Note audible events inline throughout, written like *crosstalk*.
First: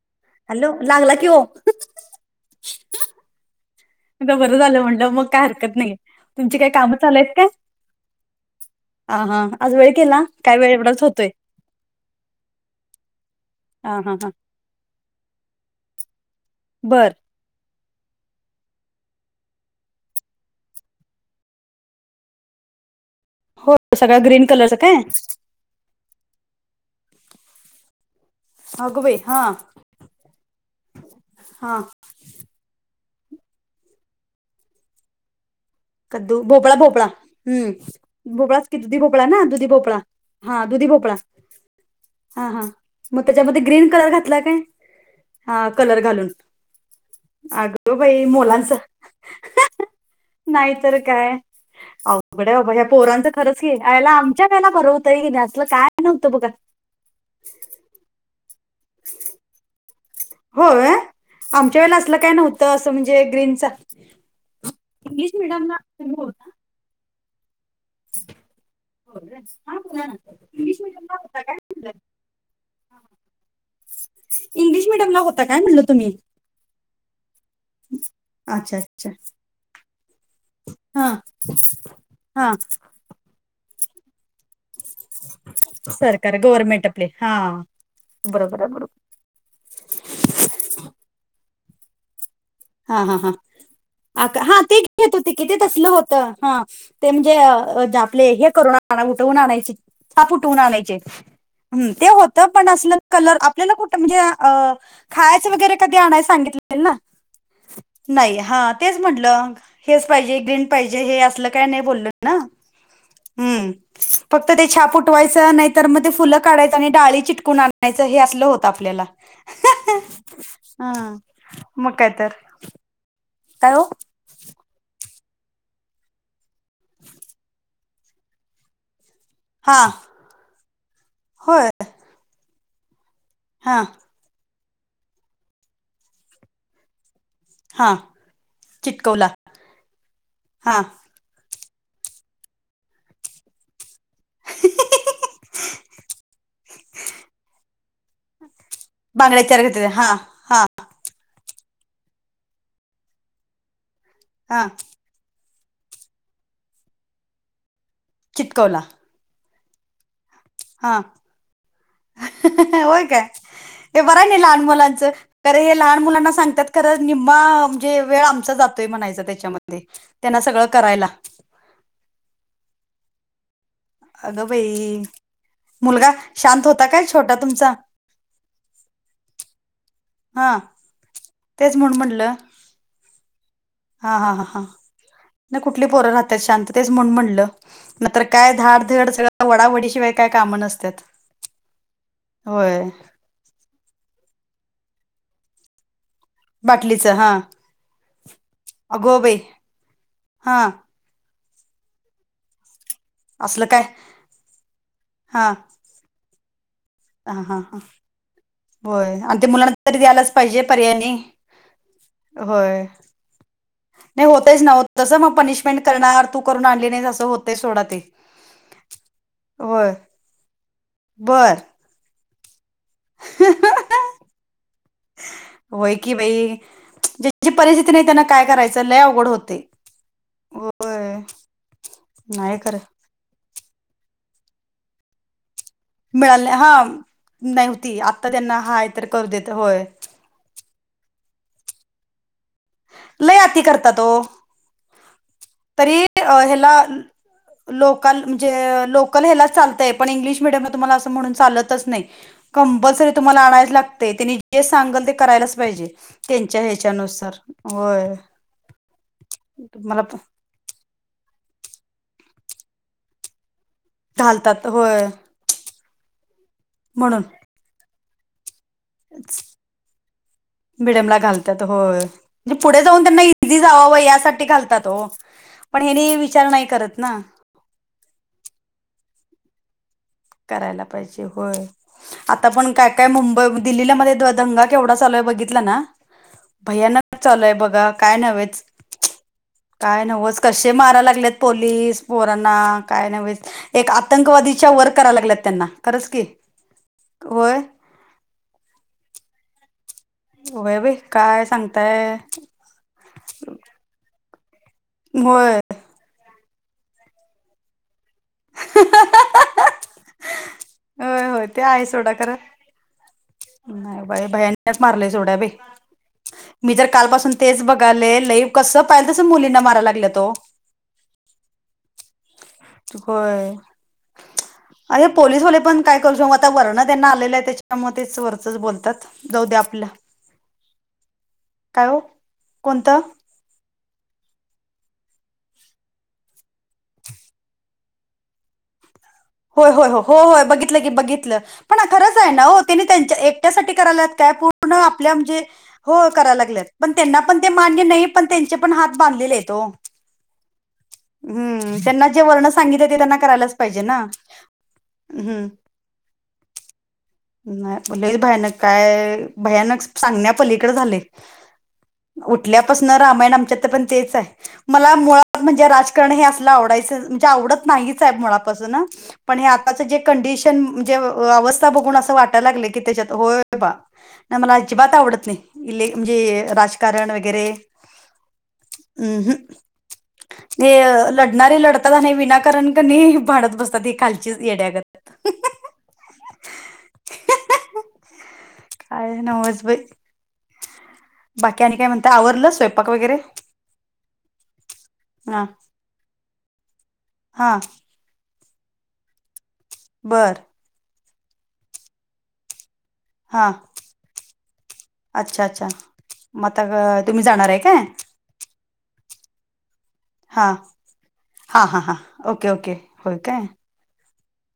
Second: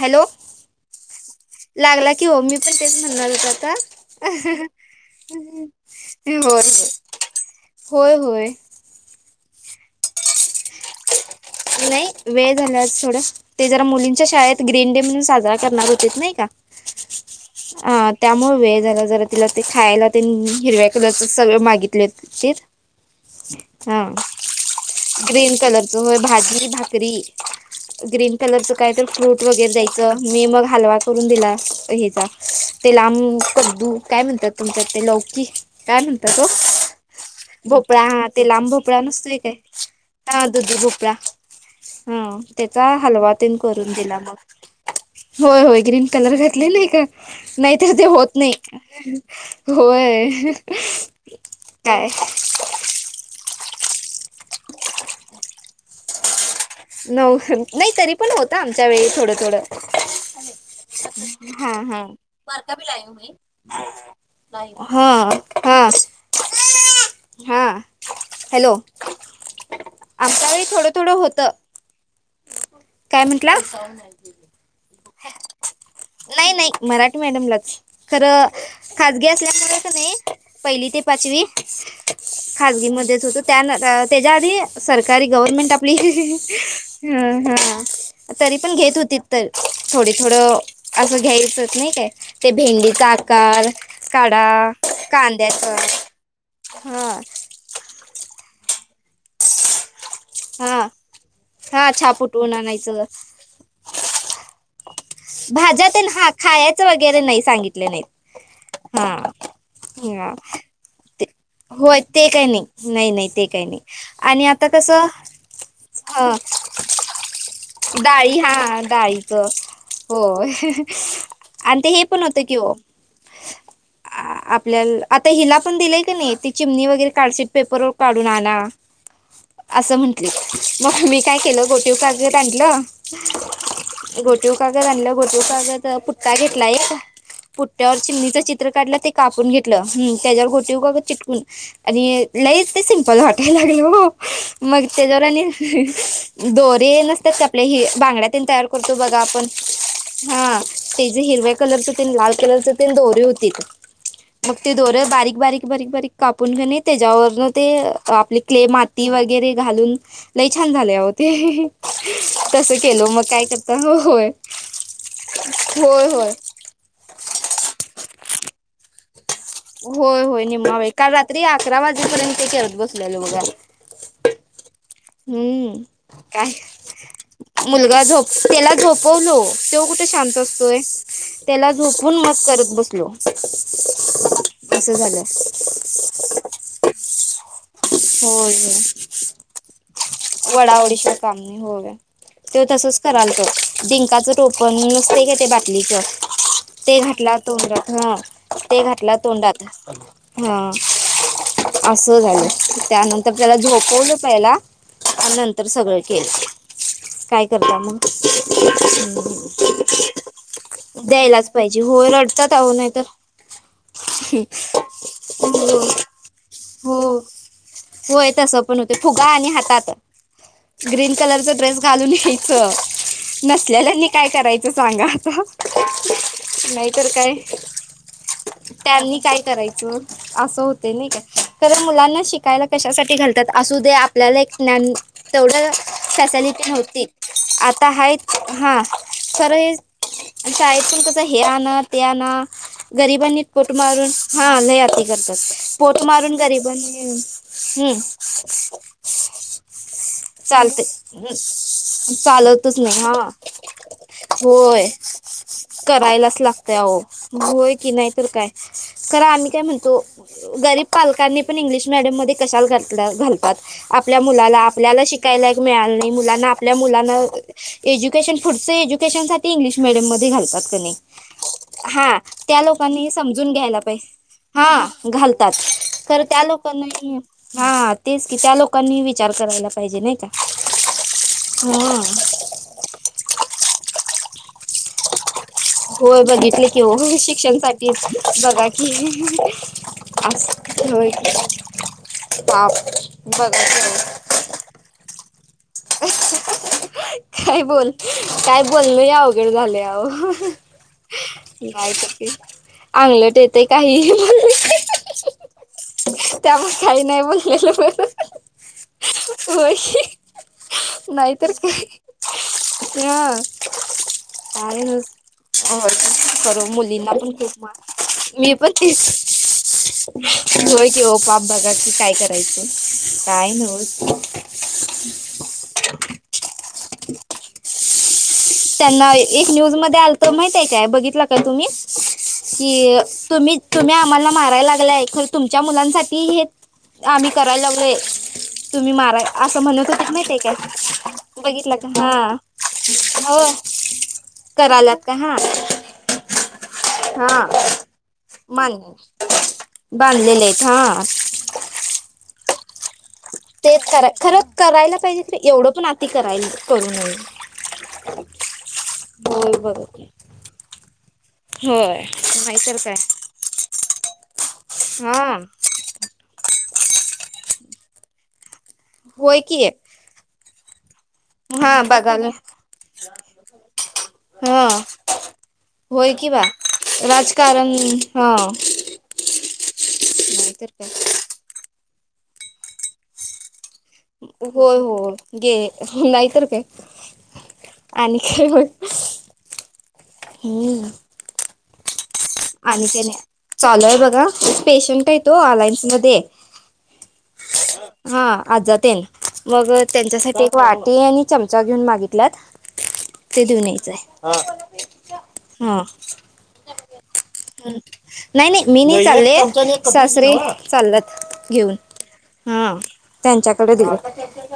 Hello लागला कि ओ लागला की हो मी पण तेच म्हणणार होतं आता. एकदा बरं झालं म्हणलं मग काय हरकत नाही होय तुमची काय कामं होय चालयत का? होय होय आ हा आज वेळ केला? एवढाच होतोय नाही वेळ झाला आज थोडं ते जरा हा हा मुलींच्या हा शाळेत ते ग्रीन डे म्हणून साजरा करणार होतेत नाही का? बरं अ त्यामुळे वेळ झाला जरा तिला ते खायला तेन हिरव्या कलरचा सगळं मागितले. तेर हो हा सगळा ग्रीन कलरच काय ग्रीन कलरचा भाजी, भाकरी ग्रीन कलरचं काय अगं तर बाई हा फ्रूट वगैरे द्यायचं मी मग हलवा करून दिला हा हेच्या ते लांब कद्दू काय म्हणतात तुमच्या ते लौकी काय म्हणता कद्दू तो भोपळा भोपळा भोपळा हा हम्म ते भोपळाच लांब की दुधी भोपळा नसतोय ना काय दुधी भोपळा हा दुद्दु दुधी भोपळा हा त्याचा मग हलवा तेन त्याच्यामध्ये ग्रीन करून कलर दिला म. घातला काय होय हा होय ग्रीन घालून कलर घातले का नाहीतर अगं ते बाई होत नाही. मुलांच होय. नाहीतर काय काय अवघड बाबा ह्या पोरांचा खरंच की आयला आमच्या वेळेला बरं होतोय की नाही असलं काय नव्हतं बघा. नव्हतन नाही तरी पण होतं आमच्या वेळी थोडं थोडं. होय हा आमच्या वेळेला हा असलं काय नव्हतं असं म्हणजे ग्रीनचा हा हा इंग्लिश मिडियमला हा. तुम्ही हॅलो हो बोला ना आमच्या वेळी इंग्लिश थोडं मिडियम थोडं ला होता होतं काय. *inaudible* काय म्हटला? इंग्लिश मिडियमला होता काय म्हणलं तुम्ही? नाही नाही मराठी मॅडियमलाच खरं अच्छा अच्छा खजगी असल्यामुळेच नाही पहिली ते हा पाचवी हा खजगी मध्येचं होतं त्यान त्याच्या आधी सरकारी गव्हर्मेंट हा हा सरकार गव्हर्नमेंट आपले हा आपली तरी बरोबर आहे पण बरोबर घेत होती. तर थोडी थोडं असं घ्यायचं नाही काय. ते हा भेंडीचा हा हा आक आकारकाढा, हा ते घेत होते की ते कांद्याचा तसलं होतं हा ते म्हणजे अ जे आपले हे करून आणा उठवून आणायची हा पुठवून हां आणायचे हम्म हां ते छाप होतं उठवून पण असलं आणायचं कलर आप आपल्याला कुठं म्हणजे अ खायचं वगैरे कधी आणाय सांगितलेले ना. अरे नाही सांगीत नाही हा तेच म्हटलं हेच हां पाहिजे ग्रीन पाहिज हे ते असलं काही नाही होय बोललो ते काही नाही नाही नाही ते काही हम्म नाही आणि फक्त ते आता छाप कसं उठवयच नाय तर मध्ये ते फुलं हं काढयच आणि डाळी चिटकून आ णयाचं हे डाळी असलं होत हां आपल्याला. डाळीचं होय आणि ते मग हे काय पण तर होतं कि हो काय हो? आपल्याला आता हिला पण दिलाय का नाही ती चिमणी वगैरे कार्डशीट पेपरवर काढून आना हा अस म्हंटली मग मी काय केलं गोटीव का त्यानल हां गोटीव कागद आणलं गोटीव कागद पुट्टा घेतला एक हा पुठ्ठ्यावर चिमणीचं चित्र काढलं ते चिटकवला कापून घेतलं त्याच्यावर हा घोटीव का चिटकून आणि लईच ते सिम्पल वाटायला लागल हो मग त्याच्यावर आणि दोरे येल असतात का आपल्या हि बांगड्यात तयार करतो बघा आपण बांगड्या चार घेतले हा ते जे हिरव्या कलरच ते लाल कलरचे ते दोरी होती. मग हा ते दोर बारीक-बारीक-बारीक-बारीक कापून घेणे त्याच्यावरन ते आपली क्ले चिटकवला माती वगैरे घालून लय छान झाले हा अहो ते- तसं होय केलो मग काय करता हो ते बरं आहे होय नाही लहान मुलांच तर हे लहान होय मुलांना होय सांग आणत्यात करत निम्मा म्हणजे वेळ आमचा जातोय म्हणायचा त्याच्यात होय, होय निम्मा वेळ काल रात्री अकरा वाजेपर्यंत ते करत बसलेले बघा अगं बाई हम्म मुलगा काय शांत होता काय छोटा तुमचा? मुलगा झोप त्याला झोपवलो तो कुठे शांत हा असतोय त्याला तेच म्हणून झोपून म्हणलं मग करत बसलो. हा, हा, ह, हां असं झालं नाही कुठली पोर राहतात शांत तेच म्हणून म्हटलं नाही तर काय धाडधड सगळं वडा वडी शिवाय वडा ओडी शिवाय काम नाही होव ते होय तसच करालत डिंकाच टोपण नुसते का ते बाटलीच ते बाटलीचं हा घाटला तोंडात हा ते घाटला अगो बाई तोंडात हा असं झालं त्यानंतर त्याला असलं काय झोपवलं पहिला अन हा नंतर सगळ केलं. *inaudible* काय हा करता मग होय आणि ते मुलांना तरी द्यायलाच पाहिजे पर्यायाने द्यायलाच पाहिजे होय रडतात आहो होय नाही तर नाही होतच नव्हत तसं मग हो पनिशमेंट करणार तू करून आणली नाही हो असं होतेय सोडा ते होय तसं पण होते फुगा आणि हातात होय ग्रीन कलरचा बर ड्रेस घालून यायच नसल्याल्यांनी काय करायचं सांगा आता होय की बाई नाहीतर काय. ज्याची परिस्थिती नाही त्यांना काय करायचं लय त्यांनी अवघड काय होते करायचं असं होत नाही होय का? खरं मुलांना नाही शिकायला खरं कशासाठी घालतात असू दे आपल्याला एक ज्ञान तेवढं मिळाल नाही फॅसलिटी हा नव्हती नाही आता होती हायत त्यांना हा हाय तर करू देत खरं होय अन शाळेत पण कसं हे आणा ते आणा लय गरिबांनी अती पोट करतात मारून ओ हा लय अती करतात. तरी पोट मारून ह्याला गरिबांनी हं, लोकल म्हणजे लोक लोकल ह्याला चालतय पण इंग्लिश मीडियम ला चालते तुम्हाला अस म्हणून चालतच नाही चालतच नाही कंपल्सरी हां तुम्हाला आणायलाच लागतय ते त्यांनी जे होय सांगल ते करायलाच पाहिजे करायलाच त्यांच्या ह्याच्यानुसार होय. करा आम्ही काय म्हणतो मला गरीब पालकांनी पण इंग्लिश मडियम मध्ये कशाला घातल घालतात आपल्या मुलाला घालतात आपल्याला होय शिक काय लायक मिळालं नाही मुलांना आपल्या मुलांना म्हणून एज्युकेशन फुटत शसाठी इंग्लिश मिडयम मध्ये घालतात का नाही मिडियमला घालतात होय. हा म्हणजे त्या पुढे जाऊन लोकांनी त्यांना समजून इझी घ्यायला जावावं पाहिजे यासाठी हा घालतात हो. घालतात पण हेनी तर त्या विचार नाही करत ना लोकांना हा तेच की त्या लोकांनी विचार करायला पाहिजे नाही का? करायला पाहिजे होय. आता पण काय-काय मुंबई दिल्लीला मध्ये दंगा केवढा चालू आहे बघित होय बघितले की होय आहे बघा शिक्षणसाठी काय नव्हेच. बघा की. काय नव्हच अस कसे मारा होय की लागलेत पोलीस पोरना, बाप काय नव्हेच बघा एक केवढं. आ तंकवादीच्या वर करायां लागल्यात. त्यांना खरंच की होय. काय बोल, काय बोल लयी अवघड झालंय आहो. होय बाई काय नाहीय सांगताय *unintelligible* त अंगलट येतय काही म्हण होय. त्यामुळे काही नाही बोललेलं बर. होय की होय नाही होय तर ते आहे काय. सोडा खरं. ह नाही बाई भयानक आले कस मारलंय सोडा बाई. बरं *unintelligible* करू मी तर मुलींना कालपासून पण खूप तेच बघाले मन लई मी पण कसं पाहिल तसं मुलींना मारायला लागल्यात ओ. तिचं *unintelligible* हो की हो पाप बघा की काय करायचं काय होय. नव *unintelligible* अरे पोलीसवाले पण काय करू आता वर्ण त्यांना आलेलं आहे त्याच्यामध्येच *unintelligible* त्यांना एक न्यूज मध्ये आलत माहित आहे काय, बघितलं काय तुम्ही. कि कोणतं तुम्ही -तुम्ही आम्हाला मारायला लागलाय खर तुमच्या मुलांसाठी हे आम्ही करायला लागलोय तुम्ही मारा असं होय होय म्हणत हो होतीत हो माहितीय होय काय बघितलं की बघितलं पण का खरंच आहे हा ना त्यांनी त्यां हो एकट्या साठी करायला काय पूर्ण करायलात आपल्या का हा म्हणजे, हो करा लागल्यात पण त्यांना पण ते हा मान्य नही. पण त्यांचे पण मान हात बांधलेले येत हो. बांधलेले आहेत हा हूं त्यांना जे वरण सांगितल ते त्यांना करायलाच पाहिजे तेच ना कराय, खरं करायला पाहिजे, हम्म एवढं पण आती करायला करू नये. नाही लय भयानक, काय होय बघ भयानक सांगण्या पलीकडे झालय. *unintelligible* उठल्यापासन काय रामायण आमच्या इत पण तेच आहे, मला हा मुळात म्हण जे राजकारण हे असल आवडायच म्हणजे आवडत नाहीचं आहे मुळापासुन. होय की जे कंडीशन. जे अ अवस्था हा बघून असं बघायला वाटायला लागलय की, त्याच्यात होय बा नाही मला हा अजिबात आवडत नही. इले होय म्हणजे की बा हे राजकारण वगैरे. राजकारण हा ऊ हूं ते नाहीतर काय ल णारे लढतात आणि विनाकारण कणी भांडत बसतात ते. हो हो गे नाहीतर काय. आणखी होय काय नवच बाई हूं! बाकी आणि काय म्हणता आवरलं आणि स्वयंपाक ते वगैरे नाही चालू आहे बघा पेशंट आहे तो अलायन्स मध्ये ये. हां! हा आज जातेन मग बर त्यांच्यासाठी वाटी आणि चमचा घेऊन मागितलात. ते हां देऊन यायचं आहे हा. मा ता गळत. नाही-नाही, मी नाही चालले सासरे हां चाललात हां घेऊन. हां हां ओके ओके हा होय काय त्यांच्याकडे दिलत.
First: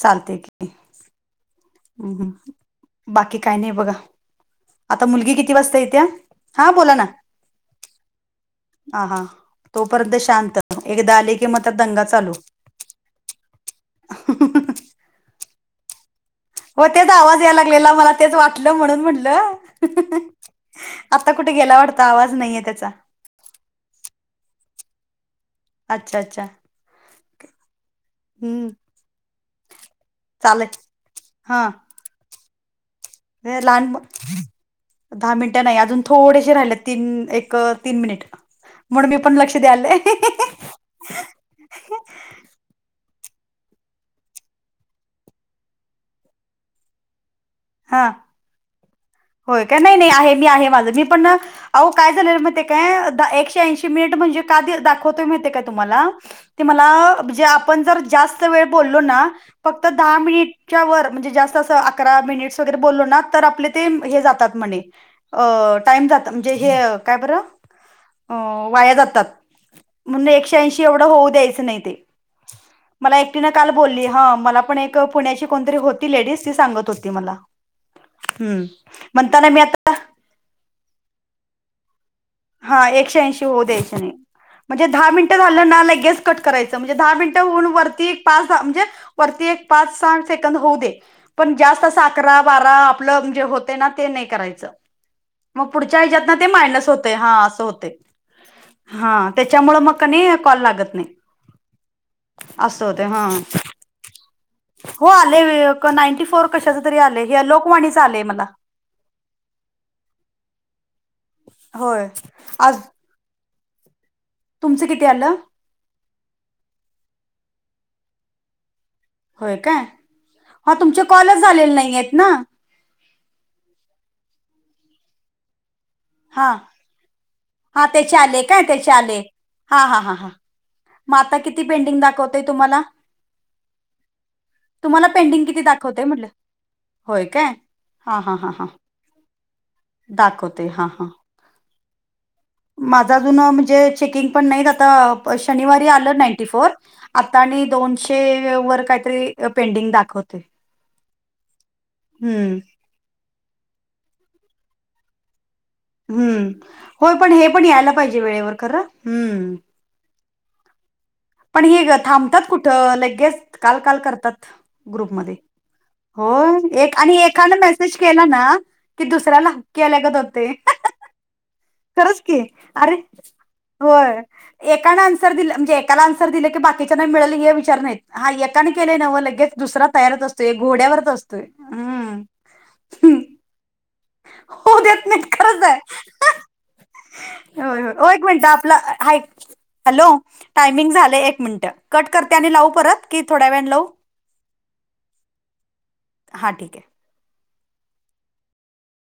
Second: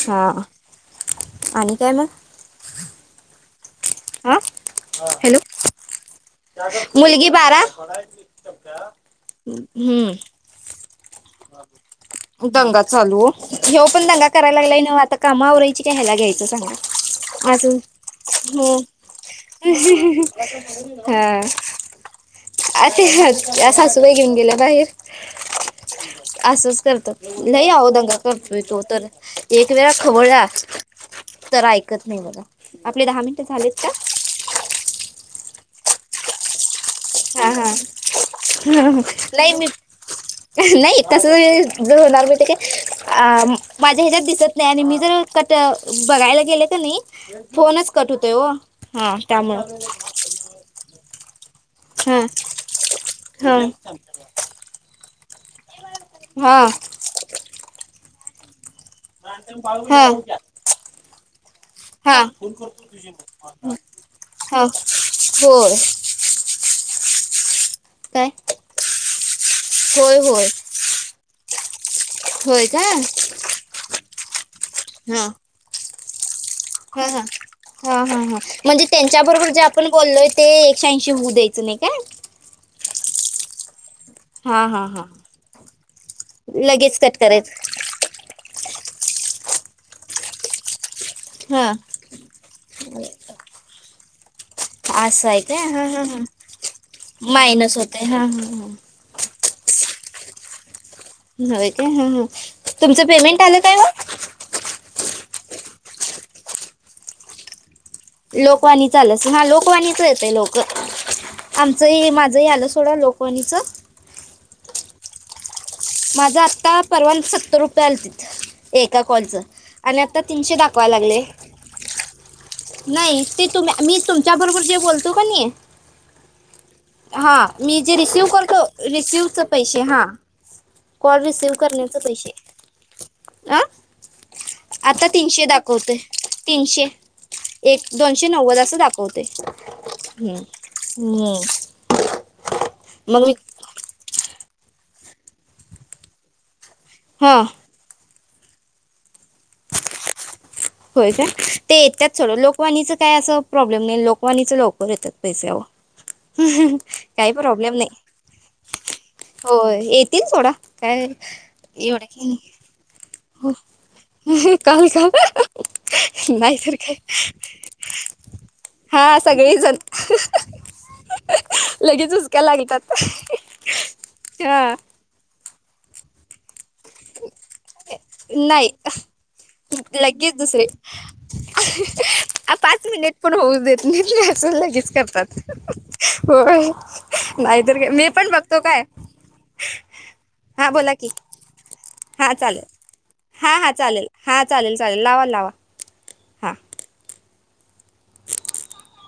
चालते की. आणि काय मग हूं हूं बाकी काय नाही बघा, हा आता मुलगी हॅलो किती वाजता येत्या. हां बोला ना मुलगी बारा हूं! आणतात एकदा आली दंगा चालू ओ. हे पण दंगा करायला लागलाय ना आता कामावरराय का हयला घ्यायचं सांग व तेच आवाज याय लागलेला मला तेच वाटलं हो म्हणून म्हटलं आता हा कुठे गेला वाटत आवाज नाहीये त्याचा या सासू बाई घेऊन गेल्या बाहेर अच्छा अच्छा असंच करत लय आहो दंगा करतोय हम्म तो तर एक वेळ खवळला आहे हा तर ऐकत नाही बघ लहान दहा मिनट नाही अजून थोडेसे राहिलेत तीन हा एक हा तीन मिनिट म्हणून मी पण लक्ष दलं तस जर होणार नाही नवत अ माझ्या ह्याच्यात दिसत नाही आणि मी जर कट बघायला गेले का नाही फोनच हा कट होतोय हो हां होय काय त्यामुळं नाही नाही आहे मी आहे माझं मी पण अह काय हां झाले महि ते काय द एकशे हां ऐंशी मिनिट म्हणजे का दाखवतोय मी ते काय तुम्हाला हा ते मला म्हणजे आपण जर जास्त वेळ बोललो ना फक्त हा दहा मिनिटच्या वर म्हणजे जास्त अस अकरा हा मिनिट वगैरे बोललो ना तर आपल्या ते जातात हा म्ह होय टाईम जात म्हणजे हे काय बरं काय अ वाया जातात होय म्हणून होय एकशे ऐंशी एवढं होऊ द्यायचं नाही ते होय का मला हा एकटी काल बली मला पण हा पुण्या कोणतरी होती लेडीज ती सांगत हा होती मला हा हा हा हम्म म्हणजे त्यांच्या बरोबर म्हणताना जे मी आता आपण बोललोय ते एकशे ऐंशी होऊ द्यायचं नाही का हा एकशे ऐंशी होऊ देस हा हा म्हणजे हा दहा मिनिट झालं ना गस कट करायच म्हणजे लगेच दहा कट मिनिट करायच होऊन वरती पाच दहा म्हणजे वरती एक पाच साठ सेकंद होऊ दे पण हा जास्त अस अकरा बारा आपलंजे होते ना ते नाही करायच असं आहे मग काय हा हा हा पुढच्याच्या मानस होत हो मायनस होते हा हा त्यामुळे म कल लात हो ह हा होते तुमचं हा पेमेंट आलं काय हो आलेय नाईंटी फोर कशाच तरी आलंय हे लोकवाणीच आलेय मला लोकवाणीचा आलस हा लोकवाणीच येतय लोक होय आमचं माझं आलं आज सोडं लोक पनीचात तुमचं किती आलं माझा आत्ता परवान सत्तर रुपये आलेतील एका कॉलचं होय काय आणि आता तीनशे हा दाखवा तुमचे लागले कॉलच झालेले नाही आहेत ना नाही ते तुम मी तुमच्या बरोबर जे बोलतो का नाही हां हा मी जे रिसिव करतो त्याचे आले रिसिवचे पैसे हा मग कॉल आता रिसिव किती करण्याचे पेंडिंग पैसे दाखवतय तुम्हाला अं आता तुम्हाला तीनशे पेंडिंग किती दाखवतेोय दाखवतय म्हटलं तीनशे होय काय एक हा दोनशे हा हा नव्वद हां अस दाखवते हम् दाखवते हा हा हम्म माझा मग मी अजुून म्हणजे चेकिंग पण नाहीत आता शनिवारी आलं नाईंटी फोर आता हां आणि दोनशे वर काहीतरी पेंडिंग दाखवते होय का ते येतात सडं हम्म लोकवाणीच काय असं प्रॉब्लेम नाही लोकवानीच लवकर येतात पैसेवर हम्म होय पण हे पण यायला पाहिजे वेळेवर ख हम्म तीन सोडा काय पण ही एवढं की थांबतात कुठं लगेच काल, काल करतात नाही काल का ग्रुपमध्ये. होय, नाहीतर काय एक आणि एकानं मेसेज केला ना कि हा दुसऱ्याला सगळेजण आल्यागत होतंय. लगेच खरच की, हुसक्या लागतात अरे होय हा एकानचं मी एकाला अन्सर दिलं की बाकीचं बाकीना मिळेल हे विचार नाहीत, हा एकाने नाही केलंय नव्ह लगेच दुसरा तयारच लगेच असतोय घोड्यावरच असतो. हम् आ पाच मिनिटं पण होऊ देत. नीच मेसेज होऊ लगेच देत नाहीत करतात. खरंच आहे होय नाही तर काय, मी पण बघतो. काय हाइत, हॅलो हा टायमिंग बोला की झालंय एक मिनट. कट हा करते आणि चालेल लावू परत की थोड्या हा वेळाने हा लावू? चालेल हा चालेल चालेल लावा लावा हा ठीक हाय.